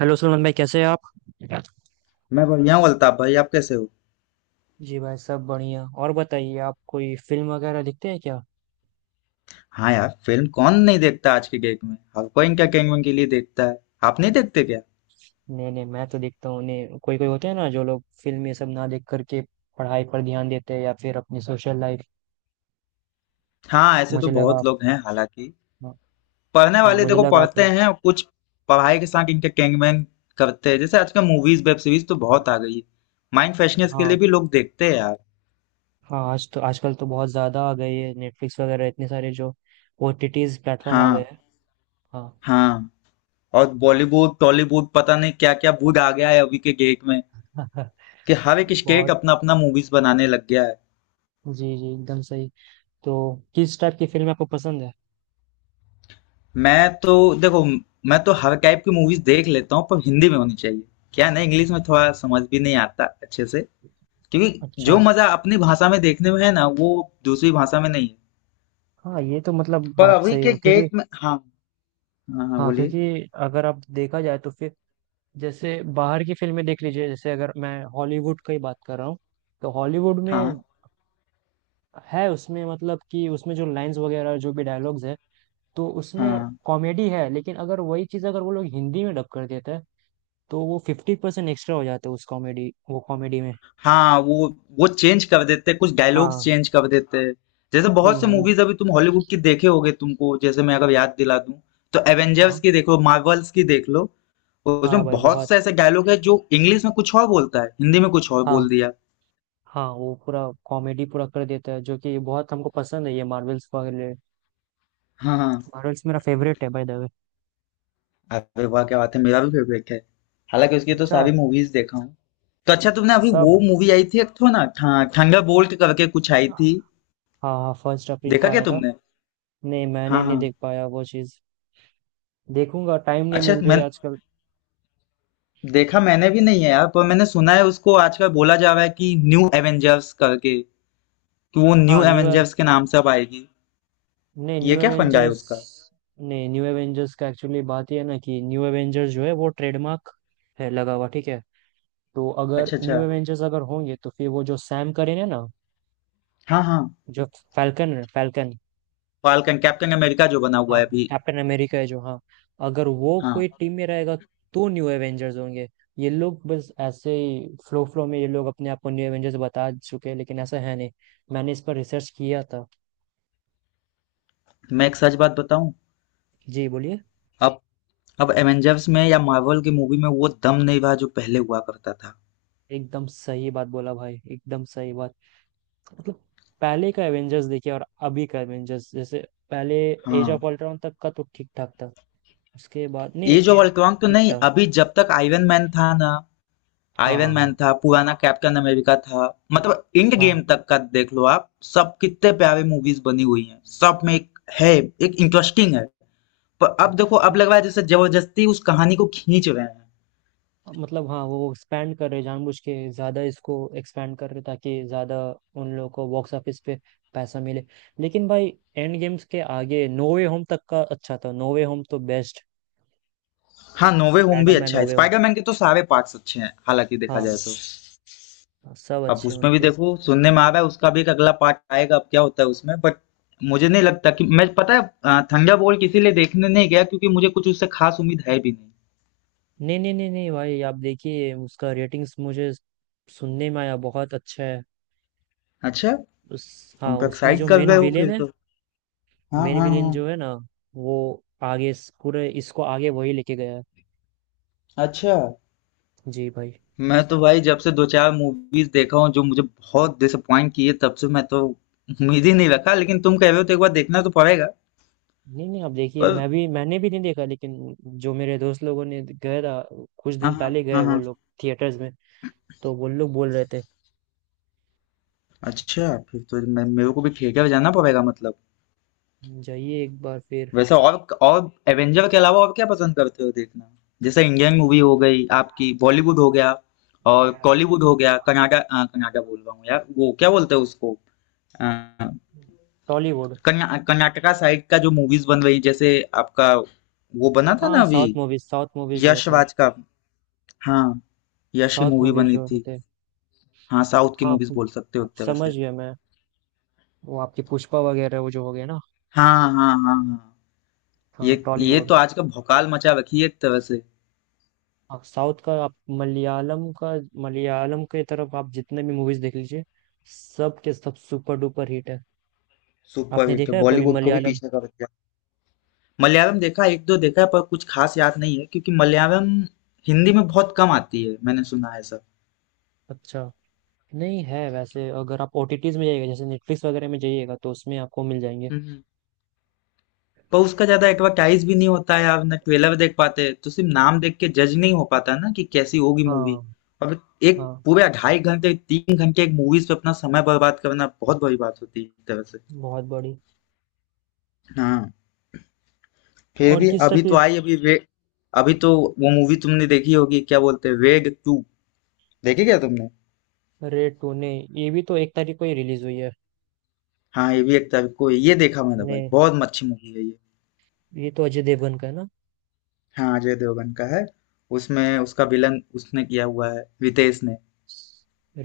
Hello Suman भाई, कैसे हैं आप? मैं बढ़िया हूँ, अल्ताफ भाई। आप कैसे हो? जी भाई, सब बढ़िया। और बताइए, आप कोई फिल्म वगैरह देखते हैं क्या? हाँ यार, फिल्म कौन नहीं देखता। आज के डेट में हर कोई इनका कैंगमैन के लिए देखता है। आप नहीं देखते क्या? नहीं नहीं, मैं तो देखता हूँ। नहीं, कोई कोई होते हैं ना जो लोग फिल्म ये सब ना देख करके पढ़ाई पर ध्यान देते हैं या फिर अपनी सोशल लाइफ। हाँ, ऐसे तो मुझे लगा बहुत आप। लोग हैं हालांकि। हाँ। पढ़ने हाँ, वाले मुझे देखो लगा आप पढ़ते उन- हैं और कुछ पढ़ाई के साथ इनका कैंगमैन करते हैं। जैसे आजकल मूवीज वेब सीरीज तो बहुत आ गई है। माइंड फ्रेशनेस के हाँ। लिए भी लोग देखते हैं यार। हाँ, आज तो आजकल तो बहुत ज़्यादा आ गई है। नेटफ्लिक्स वगैरह इतने सारे जो ओटीटीज प्लेटफॉर्म आ गए हाँ, हैं। हाँ। हाँ। और बॉलीवुड, टॉलीवुड, पता नहीं क्या क्या वुड आ गया है अभी के डेट में कि हर एक ये स्टेट बहुत। अपना अपना मूवीज बनाने लग गया है। जी जी, एकदम सही। तो किस टाइप की फिल्म आपको पसंद है? मैं तो देखो, मैं तो हर टाइप की मूवीज देख लेता हूँ, पर हिंदी में होनी चाहिए। क्या है ना, इंग्लिश में थोड़ा समझ भी नहीं आता अच्छे से। क्योंकि जो अच्छा। मजा अपनी भाषा में देखने में है ना, वो दूसरी भाषा में नहीं है। हाँ, ये तो मतलब पर बात अभी सही के है क्योंकि डेट में, हाँ। हाँ, हाँ, हाँ, बोलिए। क्योंकि अगर आप देखा जाए तो फिर जैसे बाहर की फिल्में देख लीजिए। जैसे अगर मैं हॉलीवुड की बात कर रहा हूँ तो हॉलीवुड हाँ, में है उसमें, मतलब कि उसमें जो लाइंस वगैरह जो भी डायलॉग्स है तो उसमें हाँ, कॉमेडी है, लेकिन अगर वही चीज़ अगर वो लोग हिंदी में डब कर देते हैं तो वो 50% एक्स्ट्रा हो जाता है उस कॉमेडी वो कॉमेडी में। हाँ। वो चेंज कर देते हैं, कुछ डायलॉग्स हाँ। चेंज कर देते हैं। जैसे हम्म बहुत से हम्म, मूवीज अभी तुम हॉलीवुड की देखे होगे, तुमको जैसे मैं अगर याद दिला दूं, तो एवेंजर्स हाँ। की देखो, मार्वल्स की देख लो। हाँ उसमें भाई, बहुत बहुत। से ऐसे डायलॉग है जो इंग्लिश में कुछ और बोलता है, हिंदी में कुछ और हाँ। बोल दिया। हाँ, वो पूरा कॉमेडी पूरा कर देता है, जो कि बहुत हमको पसंद है, ये मार्वल्स वगैरह। हाँ, हाँ। मार्वल्स मेरा फेवरेट है भाई, द वे। अरे वाह, क्या बात है! मेरा भी फेवरेट है। हालांकि उसकी तो अच्छा। सारी मूवीज देखा हूँ। तो अच्छा, तुमने अभी सब। वो मूवी आई थी एक तो ना, ठंगा बोल्ट करके कुछ आई हाँ। थी। हाँ, 1 अप्रैल को देखा क्या आया था। तुमने? नहीं, मैंने हाँ, नहीं हाँ। देख पाया वो चीज। देखूंगा, टाइम नहीं अच्छा, मिल मैं रही आजकल। देखा मैंने भी नहीं है यार, पर मैंने सुना है उसको आजकल बोला जा रहा है कि न्यू एवेंजर्स करके, कि वो न्यू हाँ, न्यू। एवेंजर्स के नाम से अब आएगी। नहीं, ये न्यू क्या फंडा है एवेंजर्स। उसका? नहीं, न्यू एवेंजर्स का एक्चुअली बात ये है ना कि न्यू एवेंजर्स जो है वो ट्रेडमार्क है लगा हुआ, ठीक है। तो अगर अच्छा, अच्छा। न्यू एवेंजर्स अगर होंगे तो फिर वो जो सैम करेन है ना हाँ, हाँ। जो फैल्कन है, फैल्कन। फाल्कन, कैप्टन अमेरिका जो बना हुआ हाँ। है अभी। कैप्टन अमेरिका है जो। हाँ। अगर वो कोई हाँ। टीम में रहेगा तो न्यू एवेंजर्स होंगे। ये लोग बस ऐसे ही फ्लो फ्लो में, ये लोग अपने आप को न्यू एवेंजर्स बता चुके हैं, लेकिन ऐसा है नहीं। मैंने इस पर रिसर्च किया था। मैं एक सच बात बताऊं? जी, बोलिए। अब अब एवेंजर्स में या मार्वल की मूवी में वो दम नहीं रहा जो पहले हुआ करता था। एकदम सही बात बोला भाई, एकदम सही बात। मतलब। पहले का एवेंजर्स देखिए और अभी का एवेंजर्स जैसे पहले एज हाँ, ऑफ अल्ट्रॉन तक का तो ठीक ठाक था। उसके बाद नहीं। Age of and. अल्ट्रॉन तो ठीक नहीं, था। अभी जब तक आयरन मैन था ना। हाँ आयरन मैन हाँ। था, पुराना कैप्टन अमेरिका था। मतलब इंड गेम हाँ तक का देख लो आप, सब कितने प्यारे मूवीज बनी हुई हैं, सब में एक है, एक इंटरेस्टिंग है। पर हाँ अब देखो, अब हाँ। लग रहा है जैसे जबरदस्ती उस कहानी को खींच रहे हैं। मतलब, हाँ, वो एक्सपैंड कर रहे हैं, जानबूझ के ज़्यादा इसको एक्सपैंड कर रहे हैं ताकि ज़्यादा उन लोगों को बॉक्स ऑफिस पे पैसा मिले। लेकिन भाई, एंड गेम्स के आगे नो वे होम तक का अच्छा था। नो वे होम तो बेस्ट। हाँ, नोवे होम भी स्पाइडरमैन अच्छा नो है, वे होम। स्पाइडरमैन के तो सारे पार्ट्स अच्छे हैं, हालांकि देखा हाँ। जाए तो। सब अब अच्छे हैं उसमें भी उनके। देखो, सुनने में आ रहा है उसका भी एक अगला पार्ट आएगा, अब क्या होता है उसमें, बट मुझे नहीं लगता कि मैं पता है, थंडर बोल्ट इसीलिए देखने नहीं गया क्योंकि मुझे कुछ उससे खास उम्मीद है भी नहीं। नहीं नहीं नहीं नहीं भाई, आप देखिए, उसका रेटिंग्स मुझे सुनने में आया, बहुत अच्छा है। अच्छा, उस हाँ, तुम तो उसमें एक्साइट जो कर मेन रहे हो विलेन फिर है तो। हाँ, मेन हाँ, विलेन हाँ। जो है ना, वो आगे पूरे इसको आगे वही लेके गया है। अच्छा, जी भाई। मैं तो भाई जब से दो चार मूवीज देखा हूँ जो मुझे बहुत डिसअपॉइंट किए, तब से मैं तो उम्मीद ही नहीं रखा, लेकिन तुम कह रहे हो तो एक बार देखना तो पड़ेगा। नहीं नहीं, आप देखिए, पर मैंने भी नहीं देखा, लेकिन जो मेरे दोस्त लोगों ने गए था कुछ हाँ, दिन हाँ, पहले, गए हाँ, वो हाँ। लोग थिएटर्स में, तो वो लोग बोल रहे थे। अच्छा, फिर तो मैं मेरे को भी थिएटर जाना पड़ेगा मतलब। जाइए एक बार फिर। वैसे, और एवेंजर के अलावा और क्या पसंद करते हो देखना? जैसे इंडियन मूवी हो गई आपकी, बॉलीवुड हो गया और कॉलीवुड हो गया, कर्नाटक बोल रहा हूँ यार, वो क्या बोलते हैं उसको। अ, टॉलीवुड। कर्नाटका साइड का जो मूवीज बन रही, जैसे आपका वो बना था ना हाँ, अभी, साउथ मूवीज, साउथ मूवीज जो यश होते हैं, राज का। हाँ, यश की साउथ मूवी मूवीज बनी जो थी। होते हैं। हाँ, साउथ की हाँ, मूवीज पु- बोल सकते हो एक तरह समझ से। गया मैं। वो आपकी पुष्पा वगैरह वो जो हो गया ना। हाँ, हाँ, हाँ, हाँ। हाँ, ये टॉलीवुड। तो आज का भौकाल मचा रखी है एक तरह से। हाँ, साउथ का, आप मलयालम का। मलयालम के तरफ आप जितने भी मूवीज देख लीजिए, सब के सब सुपर डुपर हिट है। सुपर आपने हिट, देखा है कभी बॉलीवुड को भी मलयालम? पीछे कर। मलयालम देखा, एक दो देखा है पर कुछ खास याद नहीं है, क्योंकि मलयालम हिंदी में बहुत कम आती है, मैंने सुना है सब। अच्छा। नहीं है वैसे, अगर आप ओटीटीज में जाइएगा, जैसे नेटफ्लिक्स वगैरह में जाइएगा, तो उसमें आपको मिल जाएंगे। हम्म। पर उसका ज्यादा एडवर्टाइज भी नहीं होता है, आप ना ट्रेलर देख पाते, तो सिर्फ नाम देख के जज नहीं हो पाता ना कि कैसी होगी मूवी। हाँ। अब एक हाँ, पूरे 2.5 घंटे, 3 घंटे एक मूवीज पे अपना समय बर्बाद करना बहुत बड़ी बात होती है एक तरह से। बहुत बड़ी। हाँ। फिर और भी किस टाइप अभी की? तो आई, अभी रे, अभी तो वो मूवी तुमने देखी होगी, क्या बोलते हैं, रेड 2। देखी क्या तुमने? रेड टू ने, ये भी तो 1 तारीख को ही रिलीज हुई है। हाँ, ये भी एक तरह को, ये देखा मैंने ने, भाई, बहुत अच्छी मूवी है ये। ये तो अजय देवगन का है ना। हाँ, अजय देवगन का है। उसमें उसका विलन उसने किया हुआ है, रितेश ने।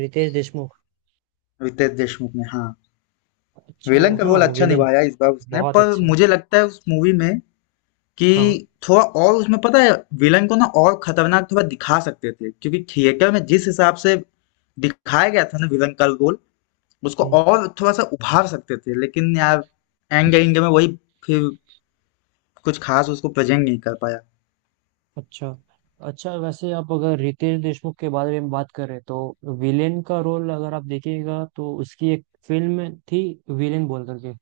रितेश देशमुख। रितेश देशमुख ने, हाँ। अच्छा, वो, विलन का हाँ, रोल वो अच्छा विलेन निभाया इस बार उसने, बहुत पर अच्छा है। मुझे लगता है उस मूवी में कि हाँ। थोड़ा और उसमें, पता है, विलन को ना और खतरनाक थोड़ा दिखा सकते थे, क्योंकि थिएटर में जिस हिसाब से दिखाया गया था ना विलन का रोल, उसको हम्म। और थोड़ा सा उभार सकते थे, लेकिन यार एंगे एंगे में वही, फिर कुछ खास उसको प्रेजेंट नहीं कर पाया। अच्छा। अच्छा, वैसे आप अगर रितेश देशमुख के बारे में बात करें तो विलेन का रोल अगर आप देखिएगा तो उसकी एक फिल्म थी, विलेन बोल करके।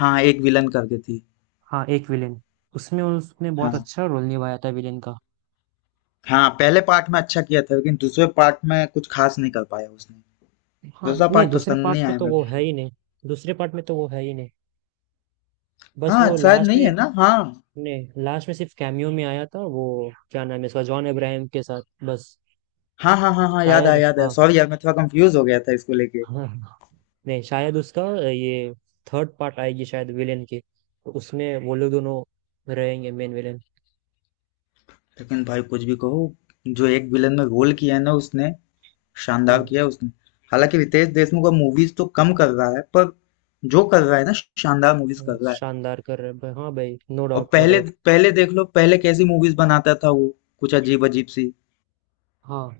हाँ, एक विलन करके थी। हाँ, एक विलेन। उसमें उसने बहुत हाँ, अच्छा रोल निभाया था विलेन का। हाँ, पहले पार्ट में अच्छा किया था लेकिन दूसरे पार्ट में कुछ खास नहीं कर पाया उसने। हाँ। दूसरा नहीं, पार्ट दूसरे पसंद पार्ट नहीं में आया तो वो मेरे है को। ही नहीं। दूसरे पार्ट में तो वो है ही नहीं, बस वो हाँ, शायद लास्ट नहीं में। है ना? हाँ। नहीं, लास्ट में सिर्फ कैमियो में आया था। वो क्या नाम है इसका, जॉन अब्राहम के साथ, बस। हाँ, हाँ, हाँ, हाँ, याद शायद आया याद आया। हाँ। सॉरी यार, मैं थोड़ा कंफ्यूज हो गया था इसको लेके। हाँ। नहीं शायद उसका ये थर्ड पार्ट आएगी शायद विलेन की, तो उसमें वो लोग दोनों रहेंगे मेन विलेन। लेकिन भाई कुछ भी कहो, जो एक विलन में रोल किया है ना उसने, शानदार हम्म। किया है उसने। हालांकि रितेश देशमुख अब मूवीज तो कम कर रहा है, पर जो कर रहा है ना, शानदार मूवीज कर रहा है। शानदार कर रहे हैं भाई, हाँ भाई, नो और डाउट, नो पहले डाउट। पहले देख लो, पहले कैसी मूवीज बनाता था वो, कुछ अजीब अजीब सी। हाँ।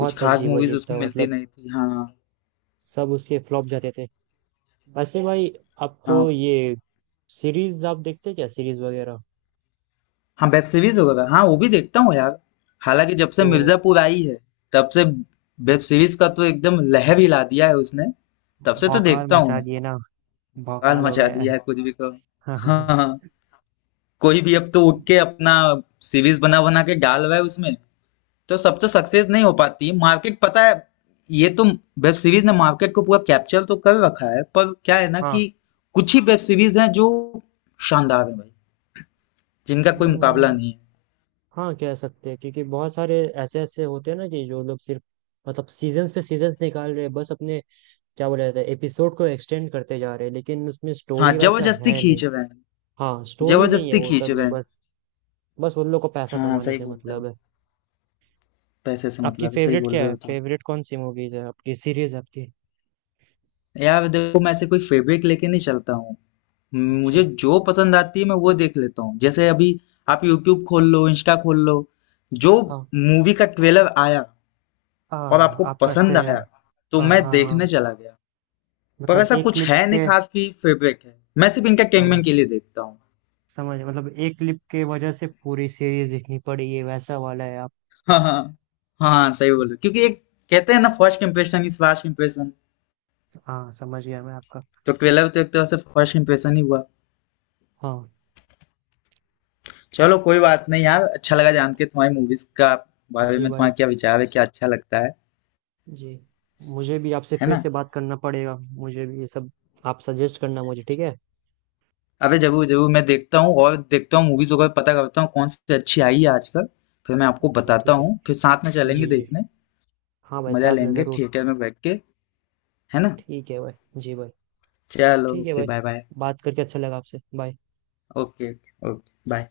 कुछ खास अजीब मूवीज अजीब उसको था मिलती मतलब। नहीं थी, हाँ। सब उसके फ्लॉप जाते थे। वैसे भाई, आपको हाँ, ये सीरीज आप देखते हैं क्या, सीरीज वगैरह? हाँ, वेब सीरीज़ वगैरह, हाँ, वो भी देखता हूँ यार। हालाँकि जब से तो मिर्ज़ापुर आई है, तब से वेब सीरीज़ का तो एकदम लहर हिला दिया है उसने। तब से तो भौकाल देखता हूँ मचा मैं। दिए ना। भोकाल भौकाल हो मचा गया दिया है कुछ भी कहो। है। हाँ, हाँ। कोई भी अब तो उठ के अपना सीरीज़ बना-बना के डाल रहा है उसमें, तो सब तो सक्सेस नहीं हो पाती। मार्केट पता है, ये तो वेब सीरीज़ ने मार्केट को पूरा कैप्चर तो कर रखा है, पर क्या है ना हाँ। कि कुछ ही वेब सीरीज़ हैं जो शानदार हैं भाई, जिनका कोई मुकाबला हम्म, नहीं है। हाँ, कह सकते हैं, क्योंकि बहुत सारे ऐसे ऐसे होते हैं ना कि जो लोग सिर्फ मतलब सीजन्स पे सीजन्स निकाल रहे हैं, बस अपने क्या बोला जाता है, एपिसोड को एक्सटेंड करते जा रहे हैं, लेकिन उसमें हाँ, स्टोरी वैसा ज़बरदस्ती है नहीं। खींच रहे हैं। हाँ, स्टोरी नहीं है जबरदस्ती वो खींच सब रहे में, हैं। बस बस उन लोग को पैसा हाँ, कमाने सही से बोल रहे मतलब हो। है। पैसे से आपकी मतलब है, सही फेवरेट बोल क्या रहे है? हो तुम। फेवरेट कौन सी मूवीज है आपकी, सीरीज आपकी? यार देखो, मैं ऐसे कोई फेब्रिक लेके नहीं चलता हूँ। अच्छा। मुझे जो पसंद आती है, मैं वो देख लेता हूँ। जैसे अभी आप यूट्यूब खोल लो, इंस्टा खोल लो, जो हाँ मूवी का ट्रेलर आया और हाँ, आपको आप वैसे, पसंद हाँ। आया, तो मैं हाँ हाँ। देखने चला गया। पर मतलब ऐसा एक कुछ क्लिप है नहीं के। खास की फेब्रिक है, मैं सिर्फ इनका हम। कैंगमैन के लिए देखता हूँ। समझ, मतलब एक क्लिप के वजह से पूरी सीरीज देखनी पड़ी, ये वैसा वाला है आप। हाँ, हाँ, हाँ, सही बोलो। क्योंकि एक कहते हैं ना, first impression is last impression. हाँ, समझ गया मैं आपका। तो ट्रेलर तो एक तरह से फर्स्ट इम्प्रेशन ही हुआ। हाँ। चलो कोई बात नहीं यार। अच्छा लगा जान के तुम्हारी मूवीज का बारे जी में भाई। तुम्हारा क्या विचार है, क्या अच्छा लगता है। जी। मुझे भी आपसे है फिर ना? से बात करना पड़ेगा, मुझे भी ये सब आप सजेस्ट करना मुझे, ठीक है। अबे जरूर जरूर, मैं देखता हूँ और देखता हूँ मूवीज वगैरह, पता करता हूँ कौन सी अच्छी आई है आजकल। फिर मैं आपको बताता ठीक है। हूँ, फिर साथ में चलेंगे जी जी। देखने। हाँ भाई, मजा साथ में लेंगे ज़रूर। थिएटर में बैठ के। है ना? ठीक है भाई। जी भाई। चलो, ठीक है ओके, भाई। Bye bye. बात करके अच्छा लगा आपसे। बाय। Okay, okay, bye.